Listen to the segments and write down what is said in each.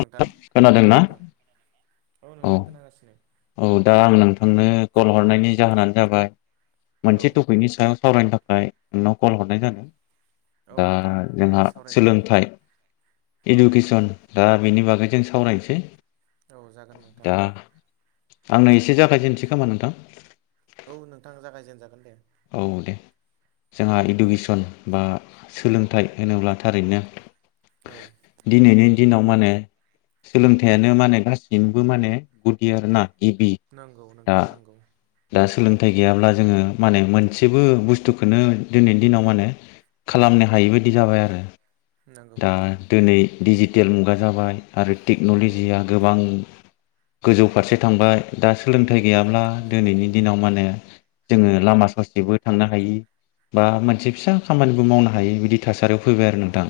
नोंथां औ खोनादोंना नोंथां औ नोंथां खोनागासिनो। औ दा आं नोंथांनो कल हरनायनि जाहोनानो जाबाय औ मोनसे टपिकनि सायाव सावरायनो थाखाय नोंनाव कल हरनाय जादों। औ दा नोंथां दे जोंहा सावरायजागोन सोलोंथाइ औ इडुकेसन दा बेनि बागै जों सावरायनोसै। औ जागोन दा नोंथां। आंनो एसे जागायजेननोसैखोमा नोंथां? औ नोंथां जागायजेनजागोन दे। औ दे। जोंहा इडुकेसन बा सोलोंथाइ होनोब्ला‌ थारैनो औ। दिनैनि दिनाव माने सोलोंथाइयानो माने गासैनिबो माने गुदि आरोना। गिबि नंगौ आ नोंथां नंगौ दा सोलोंथाइ गैयाब्ला जोङो माने मोनसेबो बुस्थुखोनो दिनैनि दिनाव माने खालामनो हायि बायदि जाबाय आरो। नंगौ दा नोंथां दिनै डिजिटेल मुगा जाबाय आरो नंगौ टेक्न'लजिया गो बां गोजौ फारसे थांबाय। दा सोलोंथाइ गैयाब्ला नंगौ दिनैनि दिनाव माने जोङो लामा ससेबो थांनो हायि बा मोनसे फिसा खामानिबो मावनो हाय बिदि थासारियाव फैबाय आरो नोंथां।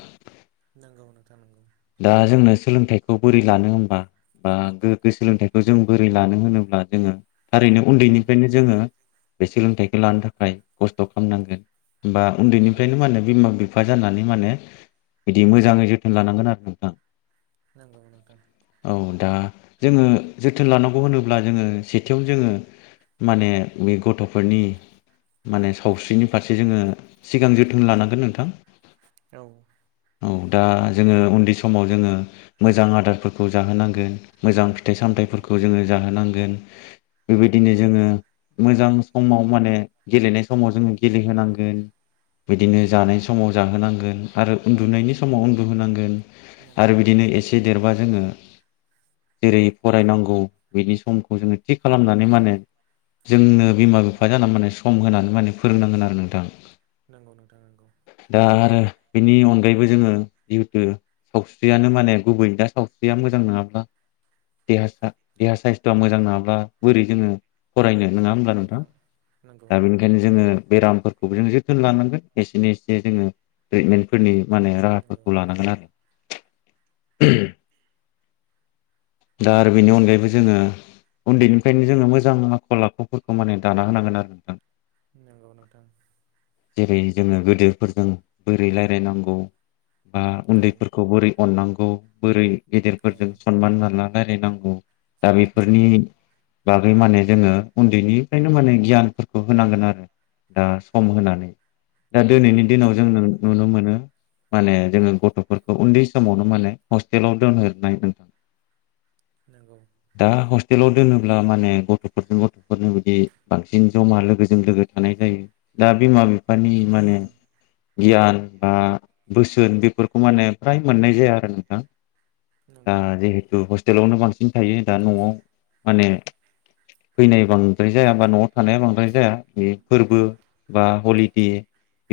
नोंगौ नोंथा नोंगौ। ओ दा जोंनो सोलोंथायखौ बोरै लानो होनबा? ओम गोगगो सोलोंथाइखौ जों बोरै लानो होनोब्ला ओ थारैनो औ उन्दैनिफ्रायनो जोङो बे सोलोंथाइखौ लानो थाखाय खस्थ' खालामनांगोन। बा नंगौ नोंथां उन्दैनिफ्रायनो मा होने बिमा बिफा जानानै माने बिदि मोजाङै जोथोन लानांगोन आरो नोंथां। नांगौ नोंथां। औ दा जोङो जोथोन लानांगौ होनोब्ला जोङो सेथियाव जोङो माने बे गथ'फोरनि माने सावस्रिनि फारसे जोङो सिगां जोथोन लानांगोन नोंथां। औ। औ दा जोङो उन्दै समाव जोङो मोजां आदारफोरखौ जाहोनांगोन। मोजां फिथाइ नंगौ सामथाइफोरखौ नोंथां जोङो जाहोनांगोन। बेबायदिनो जोङो मोजां समाव माने गेलेनाय समाव जोङो गेलेहोनांगोन। बिदिनो जानाय समाव जाहोनांगोन आरो उ न्दुनायनि समाव उन्दुहोनांगोन नंगौ आरो नोंथां बिदिनो एसे देरबा जोङो जेरै फरायनांगौ बिनि समखौ जोङो थि खालामनानै माने जोंनो बिमा नंगौ बिफा नोंथां जानानै माने सम होनानै माने फोरोंनांगोन आरो नोंथां। नंगौ नोंथां नंगौ। दा आरो बेनि अन गायैबो जोङो जिहेथु सावस्रियानो माने गुबै दा सावस्रिया मोजां नङाब्ला देहा सा-देहा साइसथ'आ मोजां नङाब्ला बोरै जोङो फरायनो नङा होमब्ला नोंथां नंगौ दा नंगौ बेनिखायनो जोङो बेरामफोरखौबो जों जोथोन लानांगोन एसेनो एसे जोङो ट्रिटमेन्टफोरनि माने नंगौ राहाफोरखौ नोंथां लानांगोन [unintelligible] दा आरो बेनि अनगायैबो जोङो उन्दैनिफ्रायनो जोङो मोजां आखल आखुफोरखौ माने दाना होनांगोन आरो नोंथां‌। नांगौ नोंथां। जेरै जोङो गोदोरफोरजों बोरै रायलायनांगौ? बा औ उन्दैफोरखौ बोरै अननांगौ बोरै औ गेदेरफोरजों खनमान लाना रायलायनायगौ दा नंगौ बेफोरनि बागै माने जोङो उन्दैनिफ्रायनो माने गियानफोरखौ होनांगोन आरो। दा सम होनानै दा दोनैनि दिनाव नंगौ जोंनो नोंथां नुनो मोनो माने जोङो गथ'फोरखौ उन्दै समावनो माने हस्टेलाव दोनहरनाय नों नोंगौ दा हस्टेलाव दोनोब्ला माने गथ'फोरजों गथ'फोरनो बिदि बांसिन जमा लोगोजों लोगो थानाय जायो दा बिमा बिफानि नंगौ माने नोंथां गियान बा बोसोन बेफोरखौ मा होनो फ्राय मोननाय जाया आरो नोंथां दा नंगौ नोंथां जिहेथु हस्ट टेलावनो बांसिन थायो दा न'आव माने फैनाय बांद्राय जाया बा न'आव थानाया बांद्राय जाया बे फोरबो बा हलिदे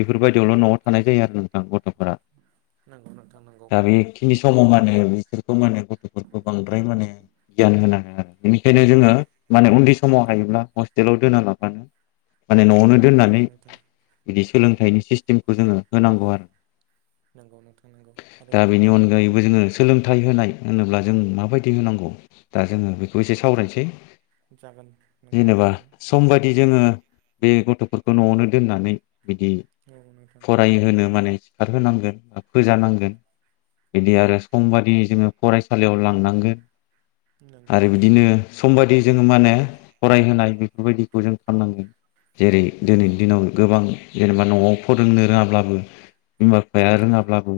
बेफोरबायदियावल' न'आव थानाय जायो आरो नोंथां गथ'फोरा। नंगौ नोंथां नंगौ। बि समाव मानो बिसोरखौ माने गथ'फोरखौ बांद्राय माने गियान होनो हाया बेनिखायनो जोङो माने उन्दै समाव हायोब्ला हस्टेलाव दोना लाबानो माने न'आवनो नंगौ दोननानै नोंथां बिदि सोलोंथाइनि सिस्टेमखौ जोङो होनांगौ आरो। नंगौ नोंथां नंगौ थारैनो नंगौ। बो जोङो सोलोंथाइ होनाय होनोब्ला जों माबायदि होनांगौ दा जोङो बेखौ एसे सावरायनोसै। जागोन नोंथां जेनेबा जागोन सम बायदि जोङो बे गथ'फोरखौ न'आवनो दोननानै बिदि औ नोंथां फरायहोनो माने सिखार होनांगोन ओ फोजानांगोन। बिदि आरो समबादि जोङो फरायसालियाव लांनांगोन। नंगौ आरो नोंथां बिदिनो सम बायदि जोङो माने फरायहोनाय बेफोरबायदिखौ जों खामनांगोन। जेरै नंगौ दोनैनि नोंथां दिनाव गोबां जेनेबा न'आव फोरोंनो रोङाब्लाबो बिमा बिफाया नंगौ रोङाब्लाबो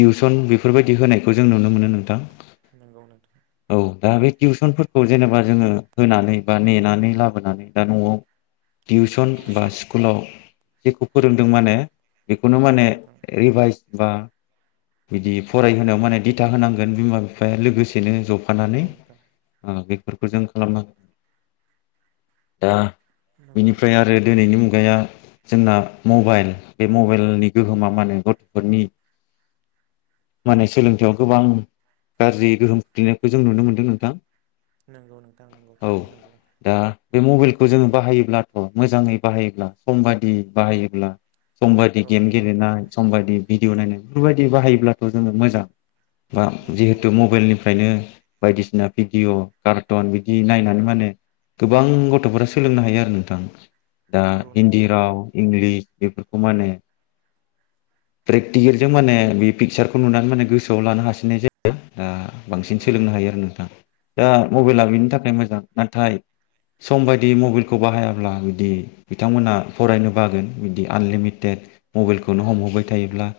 टिउसन बेफोरबायदि होनायखौ जों नुनो मोनो नोंथां। नंगौ नोंथां। औ दा बे टिउसनफोरखौ जेनेबा जोङो होनानै बा नेनानै लाबोनानै दा न'आव टिउसन बा स्कुलाव जेखौ फोरोंदों माने बेखौनो औ माने नोंथां रिभाइस बा बिदि फरायहोनायाव माने दिथा होनांगोन बिमा बि फाया लोगोसेनो ज'फानानै नंगौ नोंथां ओ बेफोरखौ जों खालामनां [inaudible] दा नंगौ बिनिफ्राय नोंथां आरो दिनैनि मुगाया जोंना मबाइल बे मबाइलनि गोहोमा मा होनो गथ'फोरनि माने सोलोंथाइआव गोबां गाज्रियै गोहोम खोख्लैनायखौ जों नुनो मोन्दों नोंथां। नंगौ नोंथां नंगौ औ थारैनो नंगौ। दा बे मबाइलखौ जोङो बाहायोब्लाथ' मोजाङै बाहायोब्ला समबादि बाहायोब्ला समबादि औ गेम नोंथां गेलेनाय सम बायदि भिदिय' नायनाय बेफोर बादि बाहायोब्लाथ' जोंनो मोजां बा नंगौ जेहुथु नोंथां मबेलनि खायनो बायदिसिना भिडिअ कार्टन बिदि नायनानै माने गोबां गथ'फोरा सोलोंनो हायो आरो नोंथां दा नंगौ हिन्दि नोंथां नंगौ राव इंलिस बेफोरखौ मा होनो प्रेकटिकेलजों माने बे पिकसारखौ नुनानै माने गोसोआव लानो हासिननाय जायो ओ बांसिन सोलोंनो हायो आरो नोंथां दा मबाइला नंगौ बेनि थाखाय मोजां नाथाय सम बायदि मबाइलखौ बाहायाब्ला बिदि बिथांमोना फरायनो बागोन बिदि आनलिमिटेड नंगौ नोंथां ओ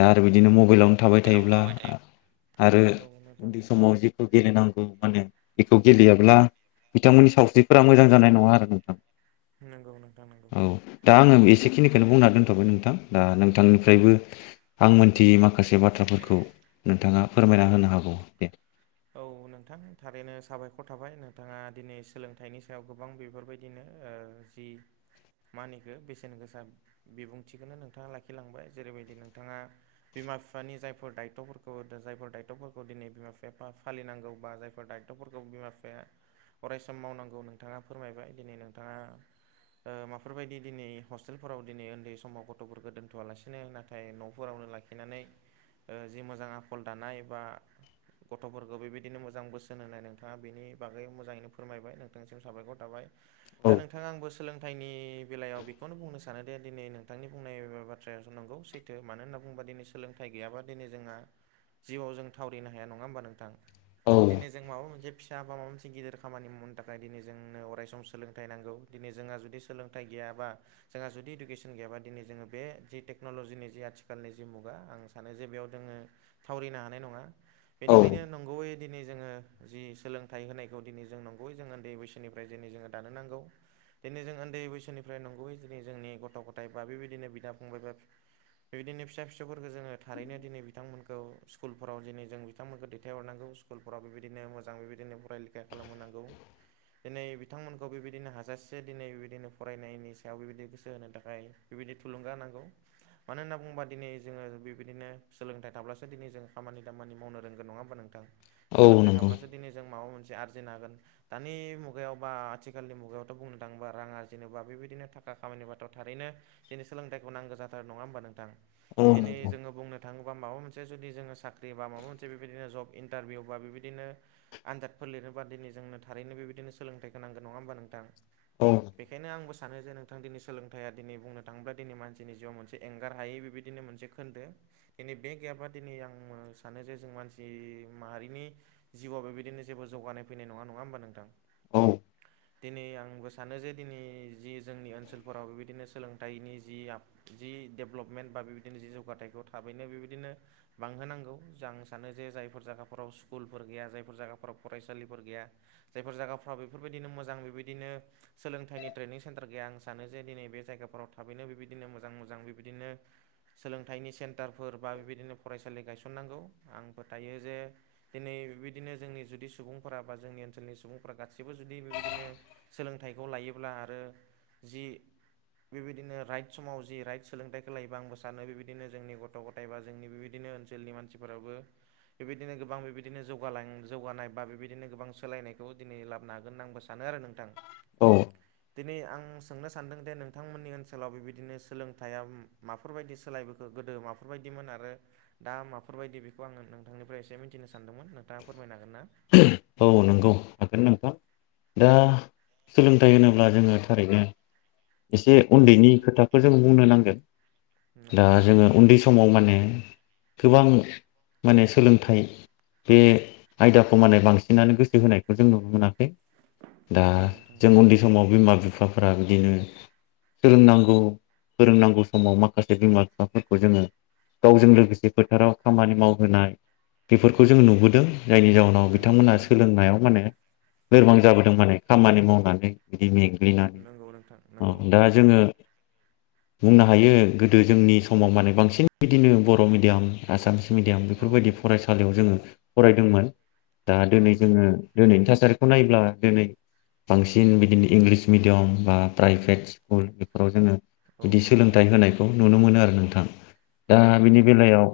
दा आरो बिदिनो मबाइलावनो थाबाय हेलौ थायोब्ला थाबाय थायो आरो औ नोंथां उन्दै समाव जि खौ गेलेनांगौ माने बेखौ गेलेयाब्ला बिथांमोननि सावस्रिफोरा मोजां जानाय नङा आरो नोंथां नंगौ नोंथां नंगौ औ दा आङो एसेखिनिखौनो बुंना दोनथ'बाय नोंथां दा नोंथांनिफ्रायबो आं मोनथियै माखा खासे बाथ्राफोरखौ नोंथाङा फोरमायना होनो हागौ दे औ नोंथां थारैनो साबायखर थाबाय नोंथाङा दिनै सोलोंथाइनि सायाव गोबां बेफोरबायदिनो ओ जि मा होनो इखो बेसेन गोसा बिबुंथिखौ नोंथाङा लाखिलांबाय जेरैबायदि नोंथाङा बिमा बिफानि जायफोर दायथ'फोरखौ दा जायफोर दायथ'फोरखौ दिनै बिमा एफा फालिनांगौ बा जायफोर दायथ'फोरखौ बिमा बिफाया अरायसम मावनांगौ नोंथाङा फोरमायबाय दिनै नोंथाङा ओ माफोरबायदि दिनै हस्टेलफोराव दिनै उन्दै समाव गथ'फोरखौ दोनथ'आलासिनो नाथाय न'फोरावनो लाखि नानै ओ जि मोजां आखल दानाय एबा गथ'फोरखौ बेबायदिनो मोजां बोसोन होनाय नोंथाङा बेनि बागै मोजाङैनो फोरमायबाय नोंथांसिम साबायखर थाबाय। औ दा नोंथाङा आंबो सोलोंथाइ नि बेलायाव बेखौनो बुंनो सानोदि दिनै नोंथांनि बुंनाय बाथ्रायासो नंगौ सै थो मानो होनना बुङोबा दिनै सोलोंथाइ गैयाबा दिनै जोंहा जिउआव जों थावरिनो हाया नङा होमबा नोंथां औ दिनै जों माबा मोनसे फिसा बा माबा मोनसे गिदिर खामानि मावनो थाखाय दिनै जोंनो अराय सम सोलोंथाइ नांगौ। दिनै जोंहा जुदि सोलोंथाइ गैयाबा जोंहा जुदि इडुकेसन गैयाबा दिनै जोङो बे जि टेक्न'लजिनि जि आथिखालनि जि मुगा आं सानो जे बेयाव दोङो थावरिनो हानाय नङा औ बेनिखायनो नंगौयै दिनै जोङो जि सोलोंथाइ होनायखौ दिनै जों नंगौयै जों उन्दै बैसोनिफ्राय दिनै जोङो दानो नांगौ। दिनै जों उन्दै बैसोनिफ्राय नंगुबै दिनै जोंनि गथ' गथाइ बा बेबायदिनो बिदा फंबाय बा बेबायदिनो फिसा फिसौफोरखौ जोङो थारैनो दिनै बिथांमोनखौ स्कुलफोराव दिनै जों बि थांमोनखौ दैथायहरनांगौ स्कुलफोराव बेबायदिनो मोजां बेबायदिनो फराय लेखाइ खालाम होनांगौ। दिनै बिथांमोनखौ बेबायदिनो हाजासे दिनै बेबायदिनो फरायनायनि सायाव बेबायदि गोसो होनो थाखाय बेबायदि थुलुंगा होनांगौ मानो होनना बुङोबा दिनै जोङो बेबायदिनो सोलोंथाइ थाब्लासो दिनै जों खामानि दामानि मावनो रोंगोन नङा होमबा नोंथां औ सोलोंथाइ नंगौ थाब्लासो दिनै जों माबा मोनसे आरजिनो हागोन। दानि मुगायाव बा आथिखालनि मुगायावथ' बुंनो थाङोबा राङा जेनेबा बेबायदिनो थाखा खामानिबाथ' थारैनो दिनै सोलोंथाइखौ नांगौ जाथारो नङा होमबा नोंथां? औ दिनै नंगौ जोङो बुंनो थाङोबा माबा मोनसे जुदि जोङो साख्रि बा माबा मोन से बेबायदिनो जब इन्टारभिउ बा बेबायदिनो आनजादफोर लिरोबा दिनै जोंनो थारैनो बेबायदिनो सोलोंथाइखौ नांगोन नङा होमबा नोंथां? औ बेखायनो आंबो सानो जे नोंथां दिनै सोलोंथाइया दिनै बुंनो थाङोब्ला दिनै मानसिनि जिउआव मोनसे एंगार हायै बेबायदि दिनो मोनसे खोन्दो दिनै बे गैयाबा दिनै आं सानो जे जों मानसि माहारिनि जिउआव बेबायदिनो जेबो जौगानाय फैनाय नङा नङा होमबा नोंथां? औ दिनै आंबो सानो जे दिनै जि जोंनि ओनसोलफोराव बेबायदिनो सोलोंथाइनि जि आ जि डेभेलपमेन्ट बा बेबायदिनो जि जौगाथायखौ थाबैनो बेबायदिनो बांहोनांगौ जा सानो जे जायफोर जागाफोराव स्कुलफोर गैया जायफोर जागाफोराव फरायसालिफोर गैया जायफोर जायगाफ्रा बेफोरबायदिनो मोजां बेबायदिनो सोलोंथाइनि ट्रेनिं सेन्टार गैया आं सानो जे दिनै बे जायगाफोराव थाबैनो बेबायदिनो मोजां मोजां बेबायदिनो सोलोंथायनि सेन्टारफोर बा बेबायदिनो फरायसालि गायसननांगौ आं फोथायो जे दिनै बेबायदिनो जोंनि जुदि सुबुंफोरा बा जोंनि ओनसोलनि सुबुंफोरा गासैबो जुदि बेबायदिनो सोलोंथाइखौ लायोब्ला आरो जि बेबायदिनो राइट समाव जि राइट सोलोंथाइखौ लायोबा आंबो सानो बेबायदिनो जोंनि गथ ग थाय बा जोंनि बेबायदिनो ओनसोलनि मानसिफोराबो बेबायदिनो गोबां बेबायदिनो जौगालां जौगानाय बा बेबायदिनो गोबां सोलायनायखौ दिनै लाबनो हागोन होनना आंबो सा सानो आरो नोंथां औ दिनै आं सोंनो सान्दों दे नोंथांमोननि ओनसोलाव बेबायदिनो सोलोंथाइया माफोरबायदि सोलायबोखो गोदो माफोरबायदिमोन आरो दा माफो फोरबायदि बेखौ आङो नोंथांनिफ्राय एसे मिन्थिनो सानदोंमोन नोंथाङा फोरमायनो हागोन ना औ नंगौ हागोन नों थां दा सोलोंथाइ होनोब्ला जोङो थारैनो एसे औ उन्दैनि नोंथां खोथाखौ जों बुंनो नांगोन दा नंगौ नोंथां जोङो उन्दै सम समाव माने गोबां माने सोलोंथाइ बे आयदाखौ माने बांसिनानो गोसो होनायखौ जों नुनो मोनाखै दा नंगौ नोंथां जों उन्दै सम समाव बिमा बिफाफोरा बिदिनो फोरोंनांगौ फोरोंनांगौ समाव माखासे बिमा बिफाफोरखौ जोङो गावजों लोगोसे फोथाराव खामानि मावहोनाय बेफोरखौ जों नुबोदों जायनि जाउनाव नंगौ बिथांमोनहा नोंथां सोलोंनायाव माने लोरबां जाबोदों माने खामानि मावनानै बिदि मेंग्लिनानै नंगौ नोंथां अ नंगौ दा जोङो बुंनो हायो गोदो जोंनि समाव माने बांसिन बिदिनो बर मिडियाम आसामिस मिडियाम औ बेफोरबायदि फरायसालियाव जोङो दोंमोन दा औ दिनै नोंथां जोङो दिनैनि थासारिखौ नायोब्ला दिनै बांसिन बिदिनो इंलिस मिडियाम बा प्राइभेट स्कुल बेफोराव जोङो औ बिदि नोंथां सोलोंथाइ होनायखौ नुनो मोनो आरो नोंथां दा नंगौ बिनि नोंथां बेलायाव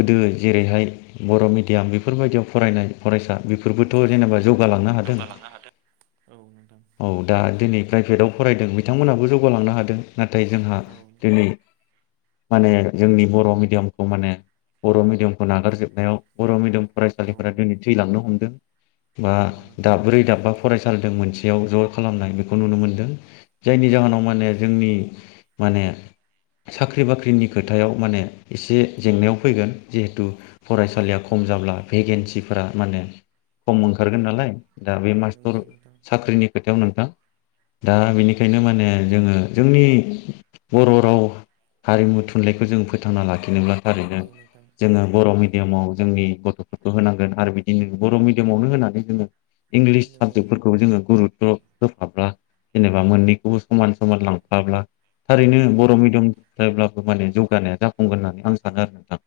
गोदो जेरैहाय बर मिडियाम बेफोरबायदियाव फरायनाय फरायसा बेफोरबोथ नंगौ जेनेबा नोंथां जौगालांनो हादों हादों। औ नोंथां औ दा दिनै प्राइभेटआव फरायदों बिथांमोनहाबो जौगालांनो हादों नाथाय जोंहा औ दिनै माने जोंनि बर मिडियामखौ माने बर मिडियामखौ नागारजोबनायाव बर मिडियाम औ फरायसालिफोरा दिनै थैलांनो हमदों बा नंगौ नोंथां दाब्रै दाबा फरायसालिजों मोनसेयाव ज खालामनाय बेखौ नुनो मोनदों जायनि औ जाहोनाव माने जोंनि माने साख्रि बाख्रिनि खोथायाव माने एसे औ जेंनायाव फैगोन जिहेथु नंगौ फरायसालिया नोंथां खम जाब्ला भेकेन्सिफोरा माने खम औ ओंखारगोन नालाय दा बे नंगौ मास्टर नोंथां साख्रिनि खोथायाव नोंथां दा बेनिखायनो माने जोङो जोंनि बर राव हारिमु थुनलायखौ जों फोथांना लाखिनोब्ला थारैनो नंगौ नोंथां जोङो बर नंगौ मिडियामआव जोंनि गथ खौ होनांगोन आरो बिदिनो बर मिडियामावनो होनानै जोङो इंलिस नंगौ साबजेक्टफोरखौ जोङो गुरुत्त होफाब्ला जेनेबा मोननैखौबो समान समान लांफाब्ला थारैनो औ बर नोंथां मिडियाम [unintelligible]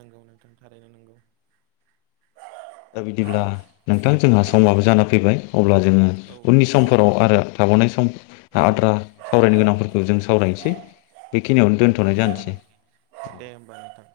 नंगौ नोंथां थारैनो नंगौ। दा बिदिब्ला नोंथां जोंहा समाबो जाना फैबाय अब्ला जोङो औ उननि नोंथां समफोराव आरो थाबावनाय सम आद्रा सावरायनो गोनांफोरखौ जों सावरायनोसै बेखिनियावनो नंगौ दोनथ'नाय जानोसै जागोन दे होमबा नोंथां